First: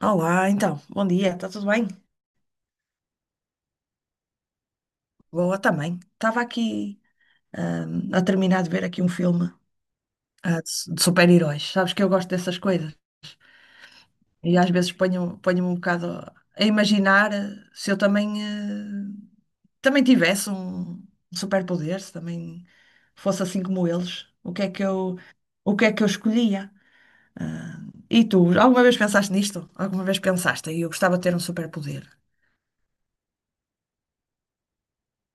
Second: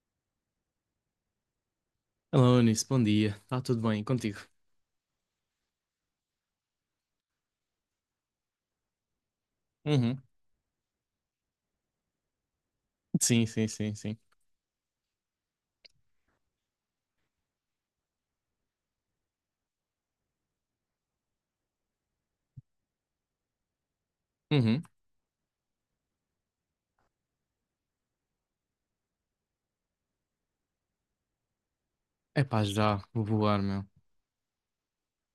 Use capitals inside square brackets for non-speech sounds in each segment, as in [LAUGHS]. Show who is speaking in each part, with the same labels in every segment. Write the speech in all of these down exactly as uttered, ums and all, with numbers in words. Speaker 1: Olá, então, bom dia, está tudo bem?
Speaker 2: Alô, Eunice, bom dia. Está tudo bem contigo?
Speaker 1: Boa também. Estava aqui hum, a terminar de ver aqui um filme
Speaker 2: Uhum.
Speaker 1: ah, de, su- de super-heróis. Sabes que eu gosto dessas coisas.
Speaker 2: Sim, sim, sim, sim.
Speaker 1: E às vezes ponho, ponho-me um bocado a imaginar eh, se eu também, eh, também tivesse um superpoder, se também fosse assim como eles, o que é
Speaker 2: Uhum.
Speaker 1: que eu, o que é que eu escolhia? E tu, alguma vez pensaste nisto? Alguma vez pensaste? E eu gostava de ter um superpoder.
Speaker 2: É pá, já, vou voar, meu.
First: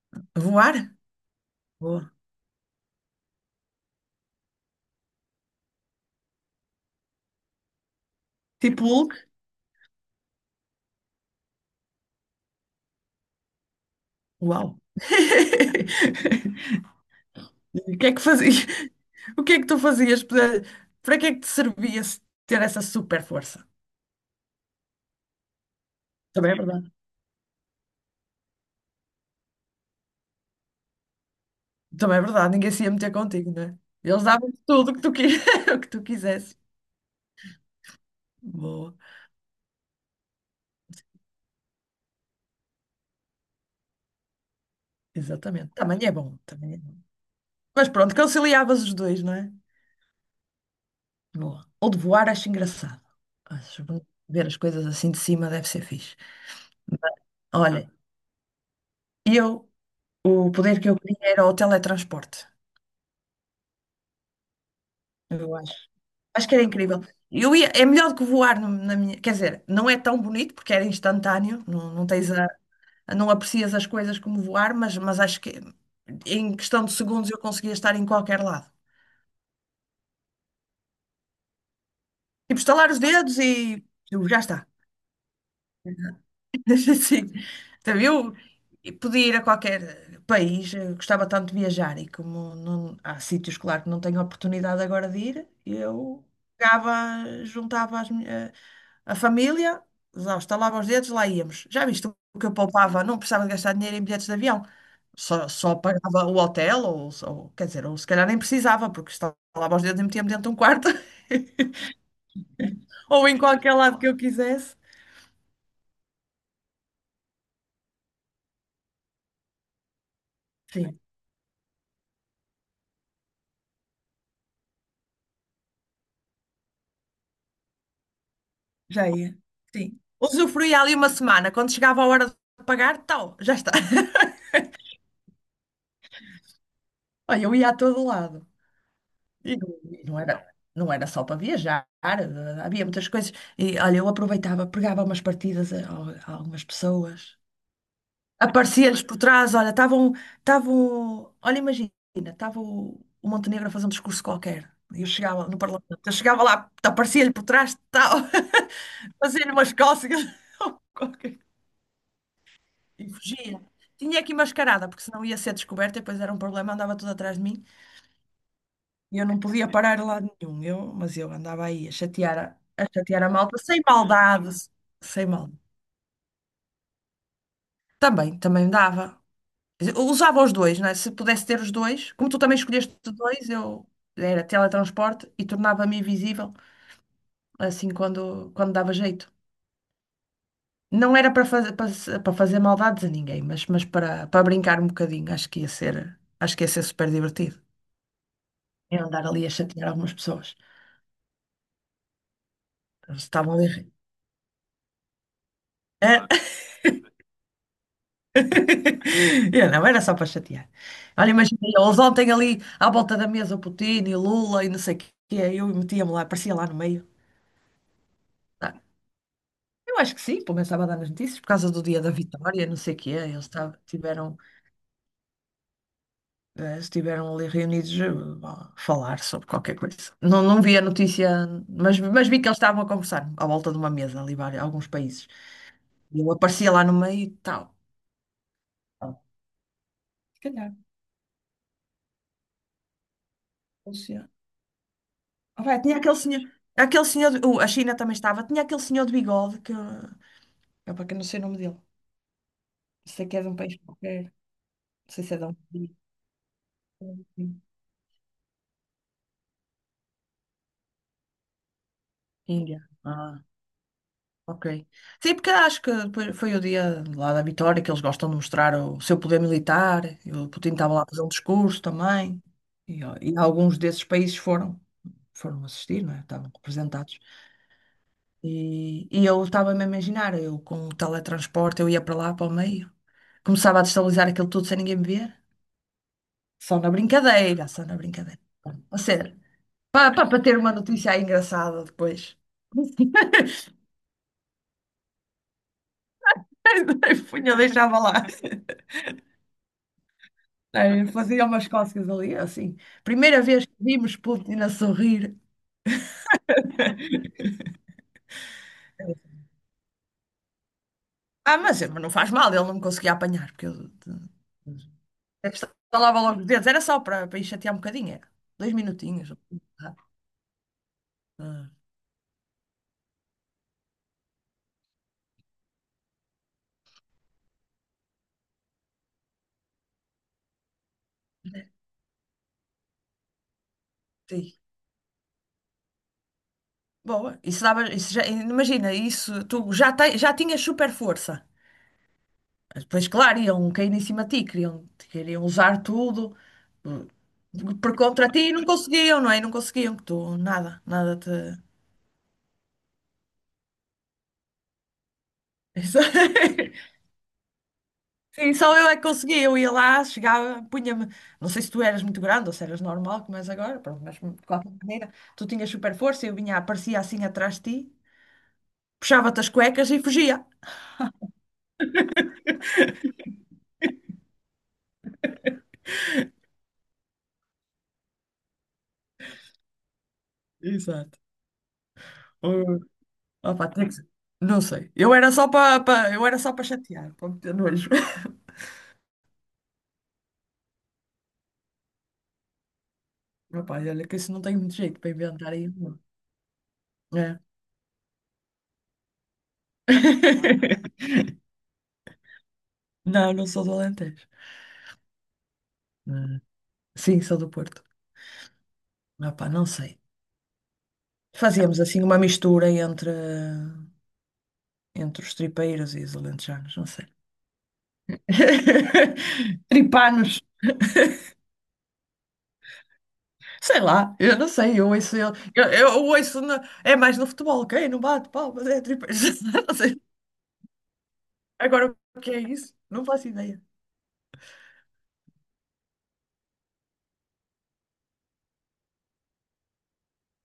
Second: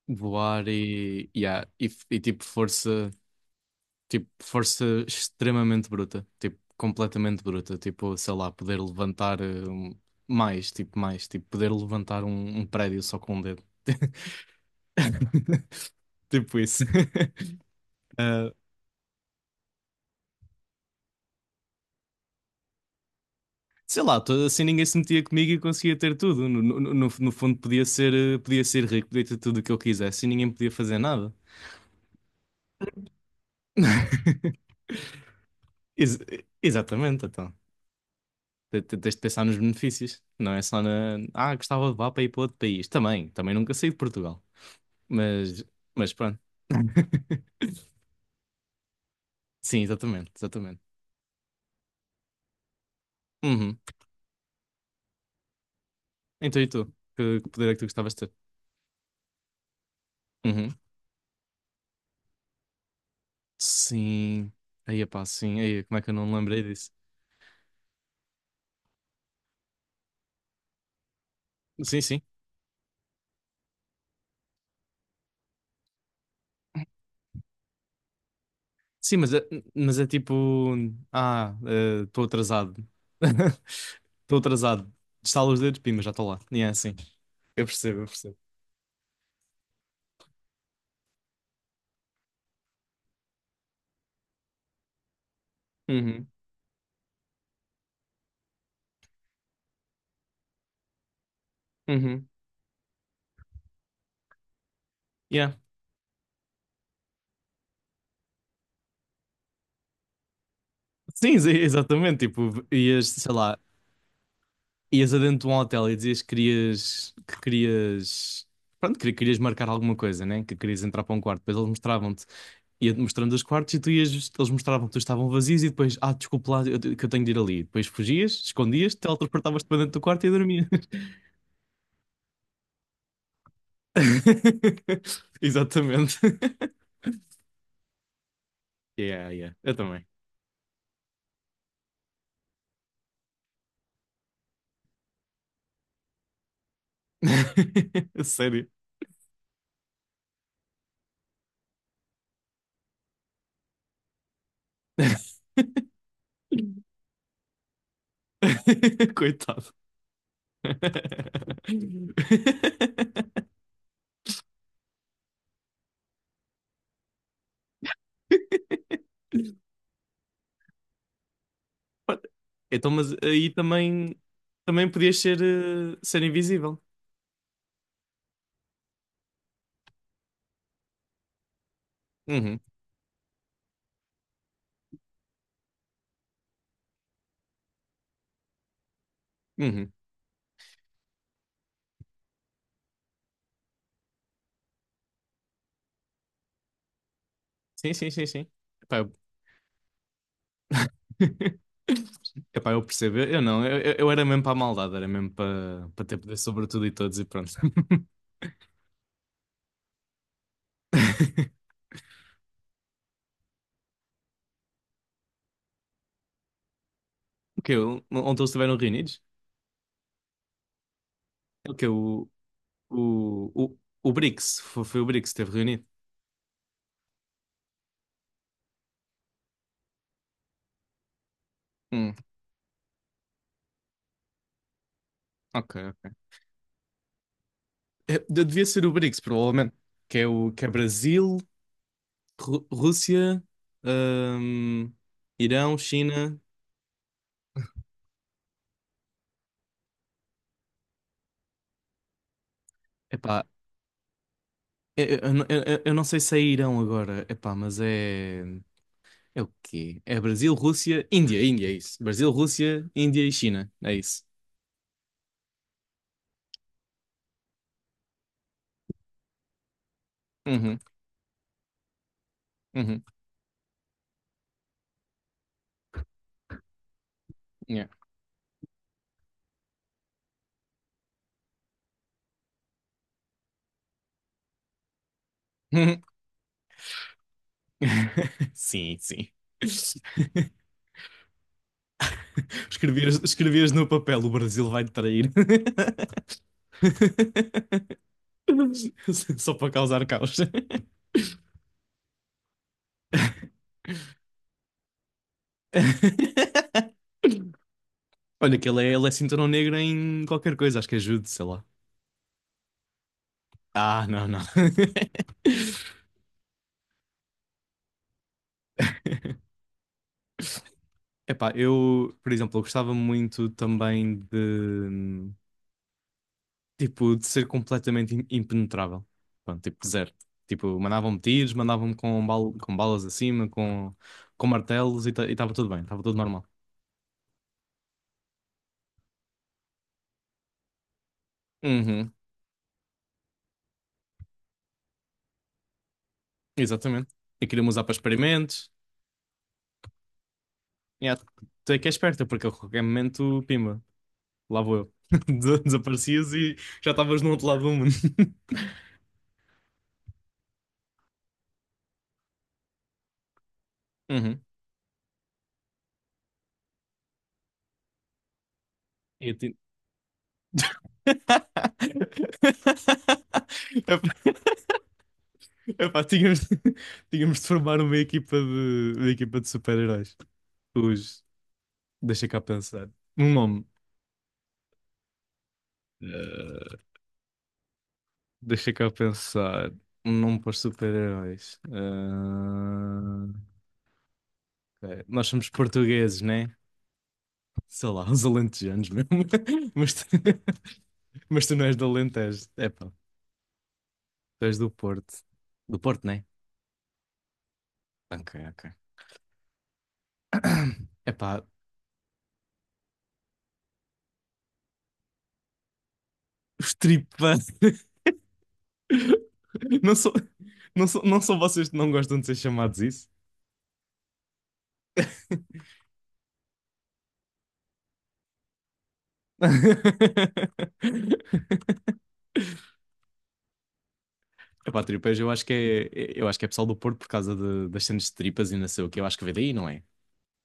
Speaker 2: Voar
Speaker 1: Voar?
Speaker 2: e, yeah, e, f-
Speaker 1: Boa.
Speaker 2: e tipo força, tipo força extremamente bruta, tipo completamente bruta, tipo, sei lá, poder
Speaker 1: Tipo Hulk?
Speaker 2: levantar eh, um- mais, tipo mais, tipo poder levantar um, um prédio só com um dedo.
Speaker 1: Uau!
Speaker 2: [LAUGHS]
Speaker 1: [LAUGHS]
Speaker 2: Tipo isso. [LAUGHS]
Speaker 1: O que é que fazias? [LAUGHS] O que é que tu fazias? Para para que é que te servia se ter essa super força?
Speaker 2: Sei lá, to- assim ninguém se metia comigo e eu conseguia ter tudo.
Speaker 1: Também é
Speaker 2: No,
Speaker 1: verdade.
Speaker 2: no, no- no fundo podia ser, eh, podia ser rico, podia ter tudo o que eu quisesse e ninguém podia fazer nada.
Speaker 1: Também é verdade, ninguém se ia meter contigo, não é? Eles davam-te
Speaker 2: [LAUGHS]
Speaker 1: tudo o que tu, qui- [LAUGHS] o que tu
Speaker 2: Ex-
Speaker 1: quisesse.
Speaker 2: exatamente, então. Te-
Speaker 1: Boa,
Speaker 2: te- Tens de pensar nos benefícios. Não é só na. Ah, gostava de levar para ir para outro país. Também, também nunca saí de Portugal. Mas,
Speaker 1: exatamente. Também é
Speaker 2: mas
Speaker 1: bom,
Speaker 2: pronto.
Speaker 1: também é bom.
Speaker 2: [LAUGHS]
Speaker 1: Mas pronto, conciliavas os dois, não é?
Speaker 2: Sim, exatamente, exatamente.
Speaker 1: Boa. Ou de voar, acho engraçado.
Speaker 2: Uhum.
Speaker 1: Acho bonito. Ver as coisas assim de cima deve ser fixe.
Speaker 2: Então e tu? Que, que poder é que tu
Speaker 1: Olha,
Speaker 2: gostavas de ter?
Speaker 1: eu, o
Speaker 2: Uhum.
Speaker 1: poder que eu queria era o teletransporte.
Speaker 2: Sim. Aí, pá,
Speaker 1: Eu
Speaker 2: sim.
Speaker 1: acho.
Speaker 2: Aí, como é que eu não me
Speaker 1: Acho que
Speaker 2: lembrei
Speaker 1: era
Speaker 2: disso?
Speaker 1: incrível. Eu ia, é melhor do que voar no- na minha. Quer dizer, não é tão bonito porque era instantâneo, não,
Speaker 2: Sim,
Speaker 1: não
Speaker 2: sim.
Speaker 1: tens a, não aprecias as coisas como voar, mas, mas acho que em questão de segundos eu conseguia estar em qualquer lado.
Speaker 2: Sim, mas é, mas é tipo. Ah, estou
Speaker 1: Tipo,
Speaker 2: atrasado.
Speaker 1: estalar os dedos e
Speaker 2: [LAUGHS]
Speaker 1: eu,
Speaker 2: Estou
Speaker 1: já está.
Speaker 2: atrasado. Estalo os dedos, pima, já estou lá. E é assim.
Speaker 1: [LAUGHS] Sim.
Speaker 2: Eu
Speaker 1: Então,
Speaker 2: percebo, eu
Speaker 1: eu
Speaker 2: percebo.
Speaker 1: podia ir a qualquer país, eu gostava tanto de viajar e como não- há sítios, claro, que não tenho oportunidade agora de ir, eu
Speaker 2: Uhum,
Speaker 1: pegava, juntava as mi- a, a família, lá estalava os dedos, lá íamos. Já viste
Speaker 2: uhum.
Speaker 1: o que eu poupava? Não precisava de gastar dinheiro em bilhetes de avião, só,
Speaker 2: Yeah.
Speaker 1: só pagava o hotel, ou, ou quer dizer, ou se calhar nem precisava, porque estalava os dedos e metia-me dentro de um quarto [LAUGHS]
Speaker 2: Sim, sim, exatamente. Tipo, ias,
Speaker 1: ou
Speaker 2: sei
Speaker 1: em
Speaker 2: lá,
Speaker 1: qualquer lado que eu quisesse.
Speaker 2: ias adentro de um hotel e dizias que querias, que querias, pronto, que querias marcar alguma coisa, né? Que querias entrar para um quarto. Depois eles mostravam-te, ia-te mostrando os quartos e tu ias, eles mostravam que estavam vazios e depois, ah, desculpa lá, eu te- que eu tenho de ir ali. Depois fugias, escondias,
Speaker 1: Já ia.
Speaker 2: teletransportavas-te para dentro
Speaker 1: Sim.
Speaker 2: do quarto e dormias.
Speaker 1: Usufruía ali uma semana. Quando chegava a hora de pagar, tal, já está. [LAUGHS]
Speaker 2: [LAUGHS] Exatamente.
Speaker 1: Olha, eu ia a todo lado.
Speaker 2: Yeah, yeah.
Speaker 1: E não,
Speaker 2: Eu
Speaker 1: e
Speaker 2: também.
Speaker 1: não era, não era só para viajar, eh, havia muitas coisas. E olha, eu aproveitava, pegava umas partidas a, a algumas pessoas.
Speaker 2: [LAUGHS] Sério.
Speaker 1: Aparecia-lhes por trás, olha, estavam, estavam, olha, imagina, estava o, o Montenegro a fazer um discurso qualquer. E eu chegava no Parlamento, eu chegava lá,
Speaker 2: [LAUGHS]
Speaker 1: aparecia-lhe por trás, tal, [LAUGHS] fazia-lhe
Speaker 2: Coitado.
Speaker 1: umas cócegas. [LAUGHS] E fugia. Tinha aqui mascarada, porque senão ia ser descoberta e depois era um problema, andava tudo atrás de mim e eu não podia parar a lado nenhum. Eu, mas eu andava aí a
Speaker 2: Olha,
Speaker 1: chatear a, a
Speaker 2: então, mas
Speaker 1: chatear a
Speaker 2: aí
Speaker 1: malta sem
Speaker 2: também,
Speaker 1: maldade,
Speaker 2: também podias
Speaker 1: sem
Speaker 2: ser,
Speaker 1: mal.
Speaker 2: eh, ser invisível.
Speaker 1: Também, também dava. Quer dizer, eu usava os dois, não é? Se pudesse ter os dois, como tu também
Speaker 2: Uhum,
Speaker 1: escolheste dois, eu era teletransporte e tornava-me invisível assim quando, quando dava jeito.
Speaker 2: uhum.
Speaker 1: Não era para fazer, para, se- para fazer maldades a ninguém, mas, mas para, para brincar um bocadinho, acho que ia ser, acho que ia ser super divertido.
Speaker 2: Sim, sim, sim, sim. Epá,
Speaker 1: Em
Speaker 2: eu...
Speaker 1: andar ali a chatear algumas pessoas.
Speaker 2: [LAUGHS] Epá, eu percebo.
Speaker 1: Eles
Speaker 2: Eu eu
Speaker 1: estavam
Speaker 2: não, eu,
Speaker 1: ali.
Speaker 2: eu eu era mesmo para a maldade, era mesmo para para ter
Speaker 1: Hã?
Speaker 2: poder sobre tudo e todos e pronto.
Speaker 1: [LAUGHS] Eu não, era só para chatear. Olha, imagina,
Speaker 2: [LAUGHS]
Speaker 1: eles ontem ali à volta da mesa, o Putin e o Lula e não sei o quê, eu metia-me lá, aparecia lá no meio.
Speaker 2: O que ontem eles estiveram
Speaker 1: Ah,
Speaker 2: reunidos?
Speaker 1: eu acho que sim, pelo menos estava a dar nas notícias, por causa
Speaker 2: O
Speaker 1: do
Speaker 2: que
Speaker 1: dia da vitória, não sei o quê, eles
Speaker 2: O, o,
Speaker 1: estavam-
Speaker 2: o
Speaker 1: tiveram,
Speaker 2: BRICS, foi, foi o BRICS que esteve reunido.
Speaker 1: eh, estiveram ali reunidos eh, a falar sobre qualquer coisa. Não, não vi a notícia, mas,
Speaker 2: Hum,
Speaker 1: mas vi que eles estavam a conversar à volta de uma mesa ali, vários- alguns países.
Speaker 2: ok, ok.
Speaker 1: E eu aparecia lá no meio e tal.
Speaker 2: É, de- devia ser o
Speaker 1: Ah,
Speaker 2: BRICS, provavelmente. Que é,
Speaker 1: se
Speaker 2: o, que é
Speaker 1: calhar,
Speaker 2: Brasil, Ru- Rússia,
Speaker 1: Rússia.
Speaker 2: hum, Irão,
Speaker 1: Opa, tinha aquele
Speaker 2: China.
Speaker 1: senhor, aquele senhor, de- uh, a China também estava, tinha aquele senhor de bigode que, opa, que eu não sei o nome dele, sei que é
Speaker 2: Epá,
Speaker 1: de um país qualquer, não
Speaker 2: eu, eu,
Speaker 1: sei se é de um
Speaker 2: eu- eu-
Speaker 1: país,
Speaker 2: eu não sei se é Irão agora, epá, mas é. É o quê? É Brasil, Rússia, Índia, Índia, é isso. Brasil,
Speaker 1: Índia.
Speaker 2: Rússia, Índia e
Speaker 1: Ah,
Speaker 2: China, é isso.
Speaker 1: ok. Sim, porque acho que depois foi o dia lá da vitória que eles gostam de mostrar o seu poder militar, e o Putin
Speaker 2: Uhum,
Speaker 1: estava lá a fazer um discurso também,
Speaker 2: uhum,
Speaker 1: e, ó, e alguns desses países foram, foram, assistir, não é? Estavam representados.
Speaker 2: yeah.
Speaker 1: E, e eu estava-me a imaginar, eu com o teletransporte, eu ia para lá, para o meio. Começava a destabilizar aquilo tudo sem ninguém me ver. Só na brincadeira, só na brincadeira.
Speaker 2: [LAUGHS] Sim,
Speaker 1: A
Speaker 2: sim.
Speaker 1: sério. Para, para, para ter
Speaker 2: [LAUGHS]
Speaker 1: uma notícia aí engraçada depois.
Speaker 2: [LAUGHS] Escrevias, escrevias
Speaker 1: [LAUGHS]
Speaker 2: no papel: o Brasil vai te trair.
Speaker 1: Punha, deixava
Speaker 2: [LAUGHS]
Speaker 1: lá.
Speaker 2: Só para causar caos. [LAUGHS]
Speaker 1: Ai, fazia umas cócegas ali, assim. Primeira vez que vimos Putin a sorrir.
Speaker 2: Olha, que ele é, ele é cinturão negro em qualquer coisa, acho que ajude, sei
Speaker 1: Ah,
Speaker 2: lá.
Speaker 1: mas mas não faz mal, ele não me conseguia apanhar, porque eu
Speaker 2: Ah, não, não. [LAUGHS]
Speaker 1: estalava logo os dedos. Era só para, para ir chatear um bocadinho, era. Dois minutinhos. Ah,
Speaker 2: Epá,
Speaker 1: ah,
Speaker 2: eu, por exemplo, eu gostava muito também de, tipo, de ser completamente im- impenetrável. Pronto, tipo, zero. Tipo, mandavam-me tiros, mandavam-me com, bal com balas acima, com, com
Speaker 1: sim.
Speaker 2: martelos e estava tudo bem, estava tudo normal.
Speaker 1: Boa, isso dava, isso já, imagina, isso tu já, te- já tinhas super força.
Speaker 2: Uhum,
Speaker 1: Mas depois, claro, iam cair em cima de ti, queriam, queriam usar tudo uh,
Speaker 2: exatamente. E queria usar para
Speaker 1: por contra ti e não
Speaker 2: experimentos.
Speaker 1: conseguiam, não é? E não conseguiam que tu nada,
Speaker 2: Yeah,
Speaker 1: nada te.
Speaker 2: tu é que é esperta, porque a qualquer momento, pimba, lá vou eu. [LAUGHS] Des-
Speaker 1: Isso- [LAUGHS]
Speaker 2: Desaparecias e já estavas no outro lado do mundo.
Speaker 1: Sim, só eu é que conseguia. Eu ia lá, chegava, punha-me. Não sei se tu eras muito grande ou se eras normal, como és agora, pronto, mas
Speaker 2: Uhum.
Speaker 1: de qualquer maneira, tu tinhas super força, eu vinha, aparecia assim atrás de ti,
Speaker 2: E eu
Speaker 1: puxava-te as
Speaker 2: ti-
Speaker 1: cuecas e fugia.
Speaker 2: [LAUGHS] Epá, epá, tínhamos, [LAUGHS] tínhamos de formar uma equipa de, uma equipa de super-heróis.
Speaker 1: Exato.
Speaker 2: Os, deixa cá pensar. Um nome.
Speaker 1: Opa, tem que ser- Não sei. Eu era só para eu era só para
Speaker 2: Eh,
Speaker 1: chatear, para meter nojo. [LAUGHS]
Speaker 2: deixa cá pensar. Um nome para os super-heróis.
Speaker 1: Opa, olha que isso não tem muito
Speaker 2: Eh,
Speaker 1: jeito
Speaker 2: ok.
Speaker 1: para
Speaker 2: Nós somos
Speaker 1: inventar aí. Não.
Speaker 2: portugueses, né?
Speaker 1: É.
Speaker 2: Sei lá, uns alentejanos mesmo. [LAUGHS] Mas tu,
Speaker 1: [LAUGHS]
Speaker 2: [LAUGHS] mas tu não és do Alentejo. Epá,
Speaker 1: Não, não sou do Alentejo.
Speaker 2: tu és do Porto. Do Porto, né?
Speaker 1: Ah, sim, sou do Porto.
Speaker 2: Ok, ok.
Speaker 1: Opa, não sei.
Speaker 2: [CLEARS THROAT] Epá,
Speaker 1: Fazíamos assim uma mistura entre, entre os tripeiros e os
Speaker 2: os
Speaker 1: alentejanos, não sei.
Speaker 2: tripas. [LAUGHS]
Speaker 1: [LAUGHS]
Speaker 2: Não são,
Speaker 1: Tripanos,
Speaker 2: não são, não são vocês que não gostam de ser chamados isso?
Speaker 1: sei lá, eu não sei, eu ouço ele, eu, eu ouço, na- é mais no futebol, ok? Não bate palmas, é tripeiros, [LAUGHS] não sei.
Speaker 2: [LAUGHS]
Speaker 1: Agora o que é isso? Não faço ideia.
Speaker 2: Epá, tripas, eu acho que é, eu acho que é pessoal do Porto por causa de- das cenas de tripas e não sei o que. Eu acho que veio daí, não é?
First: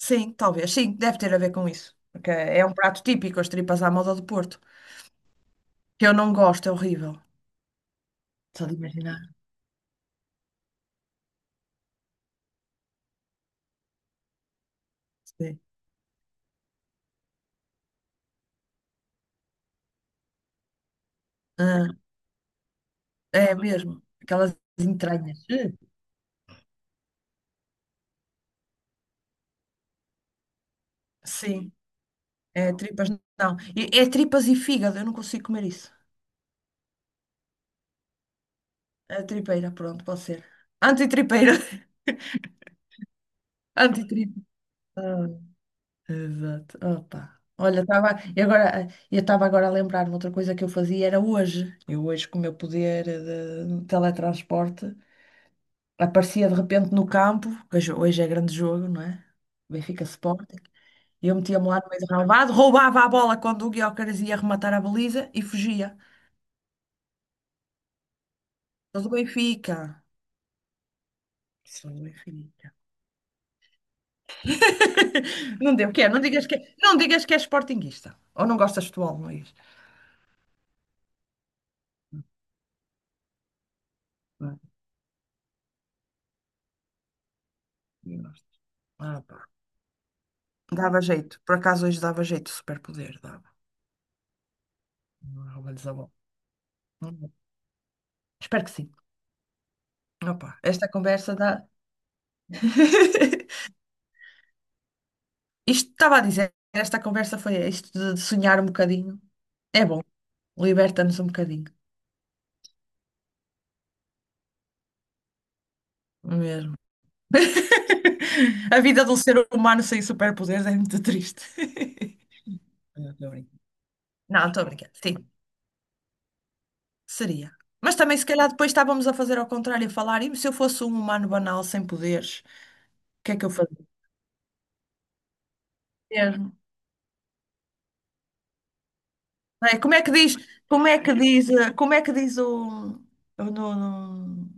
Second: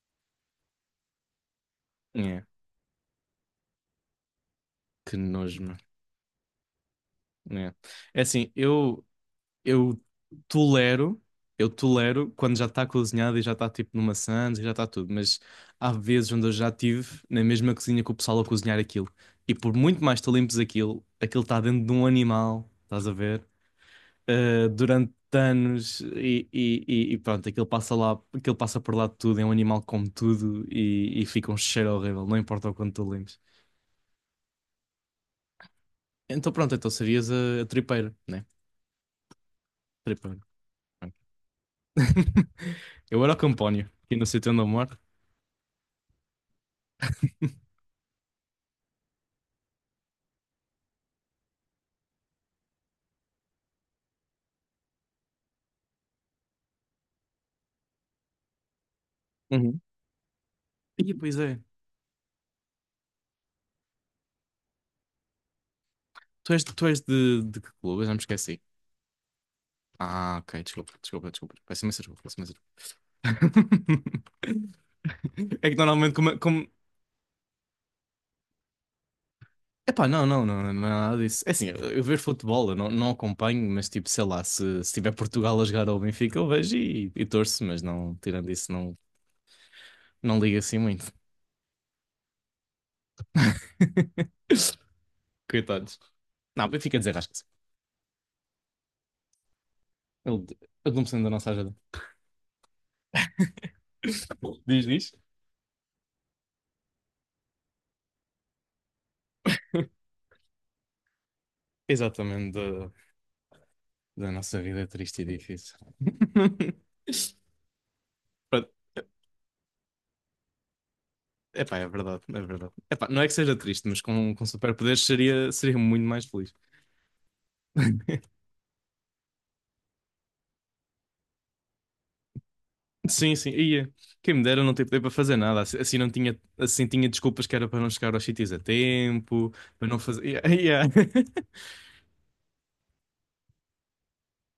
Speaker 1: Sim, talvez. Sim, deve ter a ver com isso. Porque
Speaker 2: É.
Speaker 1: é um prato típico, as tripas à moda do Porto.
Speaker 2: Que nojo, mano.
Speaker 1: Que eu não gosto, é horrível.
Speaker 2: É. É assim,
Speaker 1: Só de
Speaker 2: eu,
Speaker 1: imaginar.
Speaker 2: eu tolero, eu tolero quando já está cozinhada e já está tipo numa sandes e já está tudo, mas
Speaker 1: Sim.
Speaker 2: há vezes onde eu já tive na mesma cozinha que o pessoal a cozinhar aquilo. E por muito mais tu limpes aquilo, aquilo está dentro
Speaker 1: Ah,
Speaker 2: de um animal, estás a ver?
Speaker 1: é mesmo. Aquelas
Speaker 2: Uh, durante
Speaker 1: entranhas. Eh.
Speaker 2: anos e, e, e- e pronto, aquilo passa lá, aquilo passa por lá de tudo, é um animal que come tudo e, e fica um
Speaker 1: Sim,
Speaker 2: cheiro horrível, não
Speaker 1: é
Speaker 2: importa o quanto
Speaker 1: tripas
Speaker 2: tu limpes.
Speaker 1: não. E- É tripas e fígado, eu não consigo comer isso.
Speaker 2: Então pronto, então serias a, a tripeira, né?
Speaker 1: É tripeira, pronto, pode
Speaker 2: Tripeira.
Speaker 1: ser.
Speaker 2: Pronto.
Speaker 1: Antitripeira. [LAUGHS]
Speaker 2: [LAUGHS] Eu era o campónio, aqui no
Speaker 1: Antitripa.
Speaker 2: sítio onde eu moro.
Speaker 1: Ah, exato. Opa. Olha,
Speaker 2: [LAUGHS]
Speaker 1: estava. E agora, eu estava agora a lembrar-me outra coisa que eu fazia era hoje. Eu hoje, com o meu poder de teletransporte, aparecia de repente no campo, que hoje hoje é grande jogo, não é?
Speaker 2: Uhum.
Speaker 1: Benfica Sporting.
Speaker 2: Ih,
Speaker 1: E eu
Speaker 2: pois é.
Speaker 1: metia-me lá no meio do relvado, roubava a bola quando o Gyökeres ia rematar a baliza e fugia.
Speaker 2: Tu és, tu és de, de que clube? Eu já me esqueci.
Speaker 1: Sou do Benfica.
Speaker 2: Ah, ok. Desculpa, desculpa, desculpa. Peço
Speaker 1: Sou do
Speaker 2: imensa desculpa, peço imensa
Speaker 1: Benfica.
Speaker 2: desculpa. [LAUGHS]
Speaker 1: [LAUGHS]
Speaker 2: É
Speaker 1: Não
Speaker 2: que
Speaker 1: deu, o que é?
Speaker 2: normalmente
Speaker 1: Não
Speaker 2: como...
Speaker 1: digas que,
Speaker 2: como...
Speaker 1: é, não digas que és sportinguista. Ou não gostas de futebol, Luís?
Speaker 2: Epá, não, não, não, não é nada disso. É assim, eu, eu vejo futebol, eu não, não acompanho, mas tipo, sei lá,
Speaker 1: Não,
Speaker 2: se, se tiver Portugal a jogar ao Benfica, eu vejo e, e torço, mas não,
Speaker 1: não
Speaker 2: tirando
Speaker 1: gosto.
Speaker 2: isso, não,
Speaker 1: Ah, pá.
Speaker 2: não liga assim
Speaker 1: Dava
Speaker 2: muito.
Speaker 1: jeito. Por acaso hoje dava jeito, superpoder, dava.
Speaker 2: [LAUGHS]
Speaker 1: Não, rouba-lhes a
Speaker 2: Coitados.
Speaker 1: bola.
Speaker 2: Não, Benfica
Speaker 1: Hum.
Speaker 2: desenrasca-se.
Speaker 1: Espero que sim. Ah,
Speaker 2: Ele,
Speaker 1: pá. Esta
Speaker 2: ele não precisa da
Speaker 1: conversa
Speaker 2: nossa
Speaker 1: dá.
Speaker 2: ajuda.
Speaker 1: [LAUGHS]
Speaker 2: [LAUGHS] Diz, diz.
Speaker 1: Isto estava a dizer, esta conversa foi isto de de sonhar um bocadinho. É bom, liberta-nos um bocadinho,
Speaker 2: Exatamente, da, da nossa vida é triste e difícil.
Speaker 1: mesmo.
Speaker 2: [LAUGHS] Pronto.
Speaker 1: [LAUGHS] A vida de um ser humano sem superpoderes é muito triste.
Speaker 2: Epá, é verdade, é verdade.
Speaker 1: [LAUGHS]
Speaker 2: Epá,
Speaker 1: Não,
Speaker 2: não é
Speaker 1: tô
Speaker 2: que seja
Speaker 1: brincando.
Speaker 2: triste, mas com, com
Speaker 1: Não, estou a brincar.
Speaker 2: superpoderes
Speaker 1: Sim,
Speaker 2: seria, seria muito mais feliz.
Speaker 1: seria. Mas também, se calhar, depois estávamos a fazer ao contrário, a falar, e se eu fosse um humano banal sem poderes, o que
Speaker 2: Sim,
Speaker 1: é que
Speaker 2: sim,
Speaker 1: eu
Speaker 2: ia. Quem me dera não ter poder para fazer nada. Assim assim não tinha,
Speaker 1: fazia?
Speaker 2: assim tinha desculpas que era para não chegar aos sítios a tempo,
Speaker 1: Não é?
Speaker 2: para
Speaker 1: Como
Speaker 2: não
Speaker 1: é que
Speaker 2: fazer.
Speaker 1: diz,
Speaker 2: Ia ia.
Speaker 1: como é que diz, eh, como é que diz o, o no, no,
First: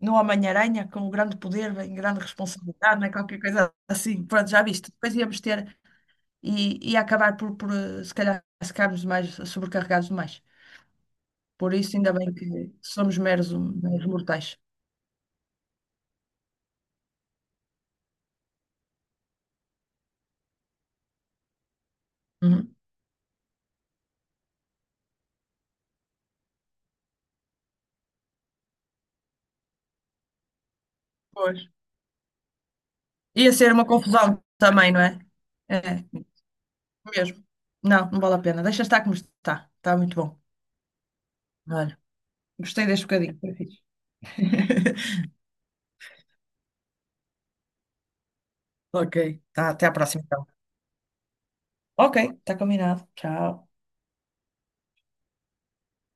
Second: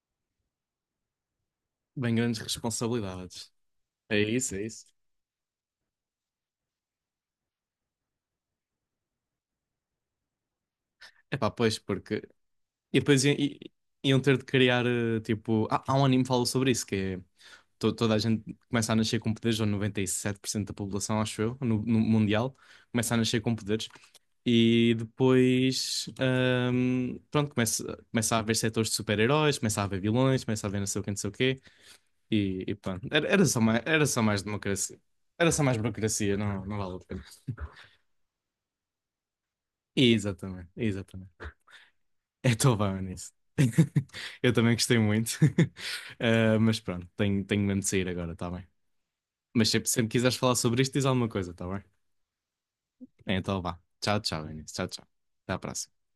Speaker 1: no Homem-Aranha, com grande poder
Speaker 2: [LAUGHS]
Speaker 1: vem
Speaker 2: Bem,
Speaker 1: grande
Speaker 2: grandes
Speaker 1: responsabilidade, não é? Qualquer
Speaker 2: responsabilidades.
Speaker 1: coisa
Speaker 2: É
Speaker 1: assim, pronto,
Speaker 2: isso,
Speaker 1: já
Speaker 2: é isso.
Speaker 1: viste. Depois íamos ter e, e acabar por, por, eh, se calhar, ficarmos mais sobrecarregados demais.
Speaker 2: Epá,
Speaker 1: Por
Speaker 2: pois,
Speaker 1: isso, ainda
Speaker 2: porque.
Speaker 1: bem que
Speaker 2: E
Speaker 1: somos
Speaker 2: depois i-
Speaker 1: meros,
Speaker 2: i-
Speaker 1: hum- meros
Speaker 2: iam ter de
Speaker 1: mortais.
Speaker 2: criar, eh, tipo. Há, há um anime que fala sobre isso, que é. to- toda a gente começa a nascer com poderes, ou noventa e sete por cento da população, acho eu, no, no mundial,
Speaker 1: Uhum.
Speaker 2: começa a nascer com poderes. E depois. Ahm, pronto, começa, começa a haver setores de super-heróis, começa a haver vilões, começa a haver não sei o quê, não sei o
Speaker 1: Pois.
Speaker 2: quê. E, e pronto. Era, era
Speaker 1: Ia
Speaker 2: só
Speaker 1: ser
Speaker 2: mais,
Speaker 1: uma
Speaker 2: era só mais
Speaker 1: confusão também,
Speaker 2: democracia.
Speaker 1: não é?
Speaker 2: Era só mais
Speaker 1: É,
Speaker 2: burocracia, não, não vale a pena.
Speaker 1: mesmo.
Speaker 2: [LAUGHS]
Speaker 1: Não, não vale a pena. Deixa estar como está. Está muito bom.
Speaker 2: Exatamente, exatamente.
Speaker 1: Olha,
Speaker 2: [LAUGHS] É
Speaker 1: gostei
Speaker 2: Tobão
Speaker 1: deste
Speaker 2: nisso.
Speaker 1: bocadinho. Foi fixe.
Speaker 2: [LAUGHS] Eu também gostei
Speaker 1: [LAUGHS]
Speaker 2: muito. [LAUGHS] Ah, mas pronto, tenho, tenho mesmo de sair agora, tá bem?
Speaker 1: Ok. Tá,
Speaker 2: Mas
Speaker 1: até
Speaker 2: sempre,
Speaker 1: à
Speaker 2: sempre
Speaker 1: próxima,
Speaker 2: quiseres
Speaker 1: então.
Speaker 2: falar sobre isto, diz alguma coisa, tá bem?
Speaker 1: Ok, tá combinado.
Speaker 2: Então
Speaker 1: Tchau.
Speaker 2: vá. Tchau, tchau, Inês. Tchau, tchau. Até à próxima.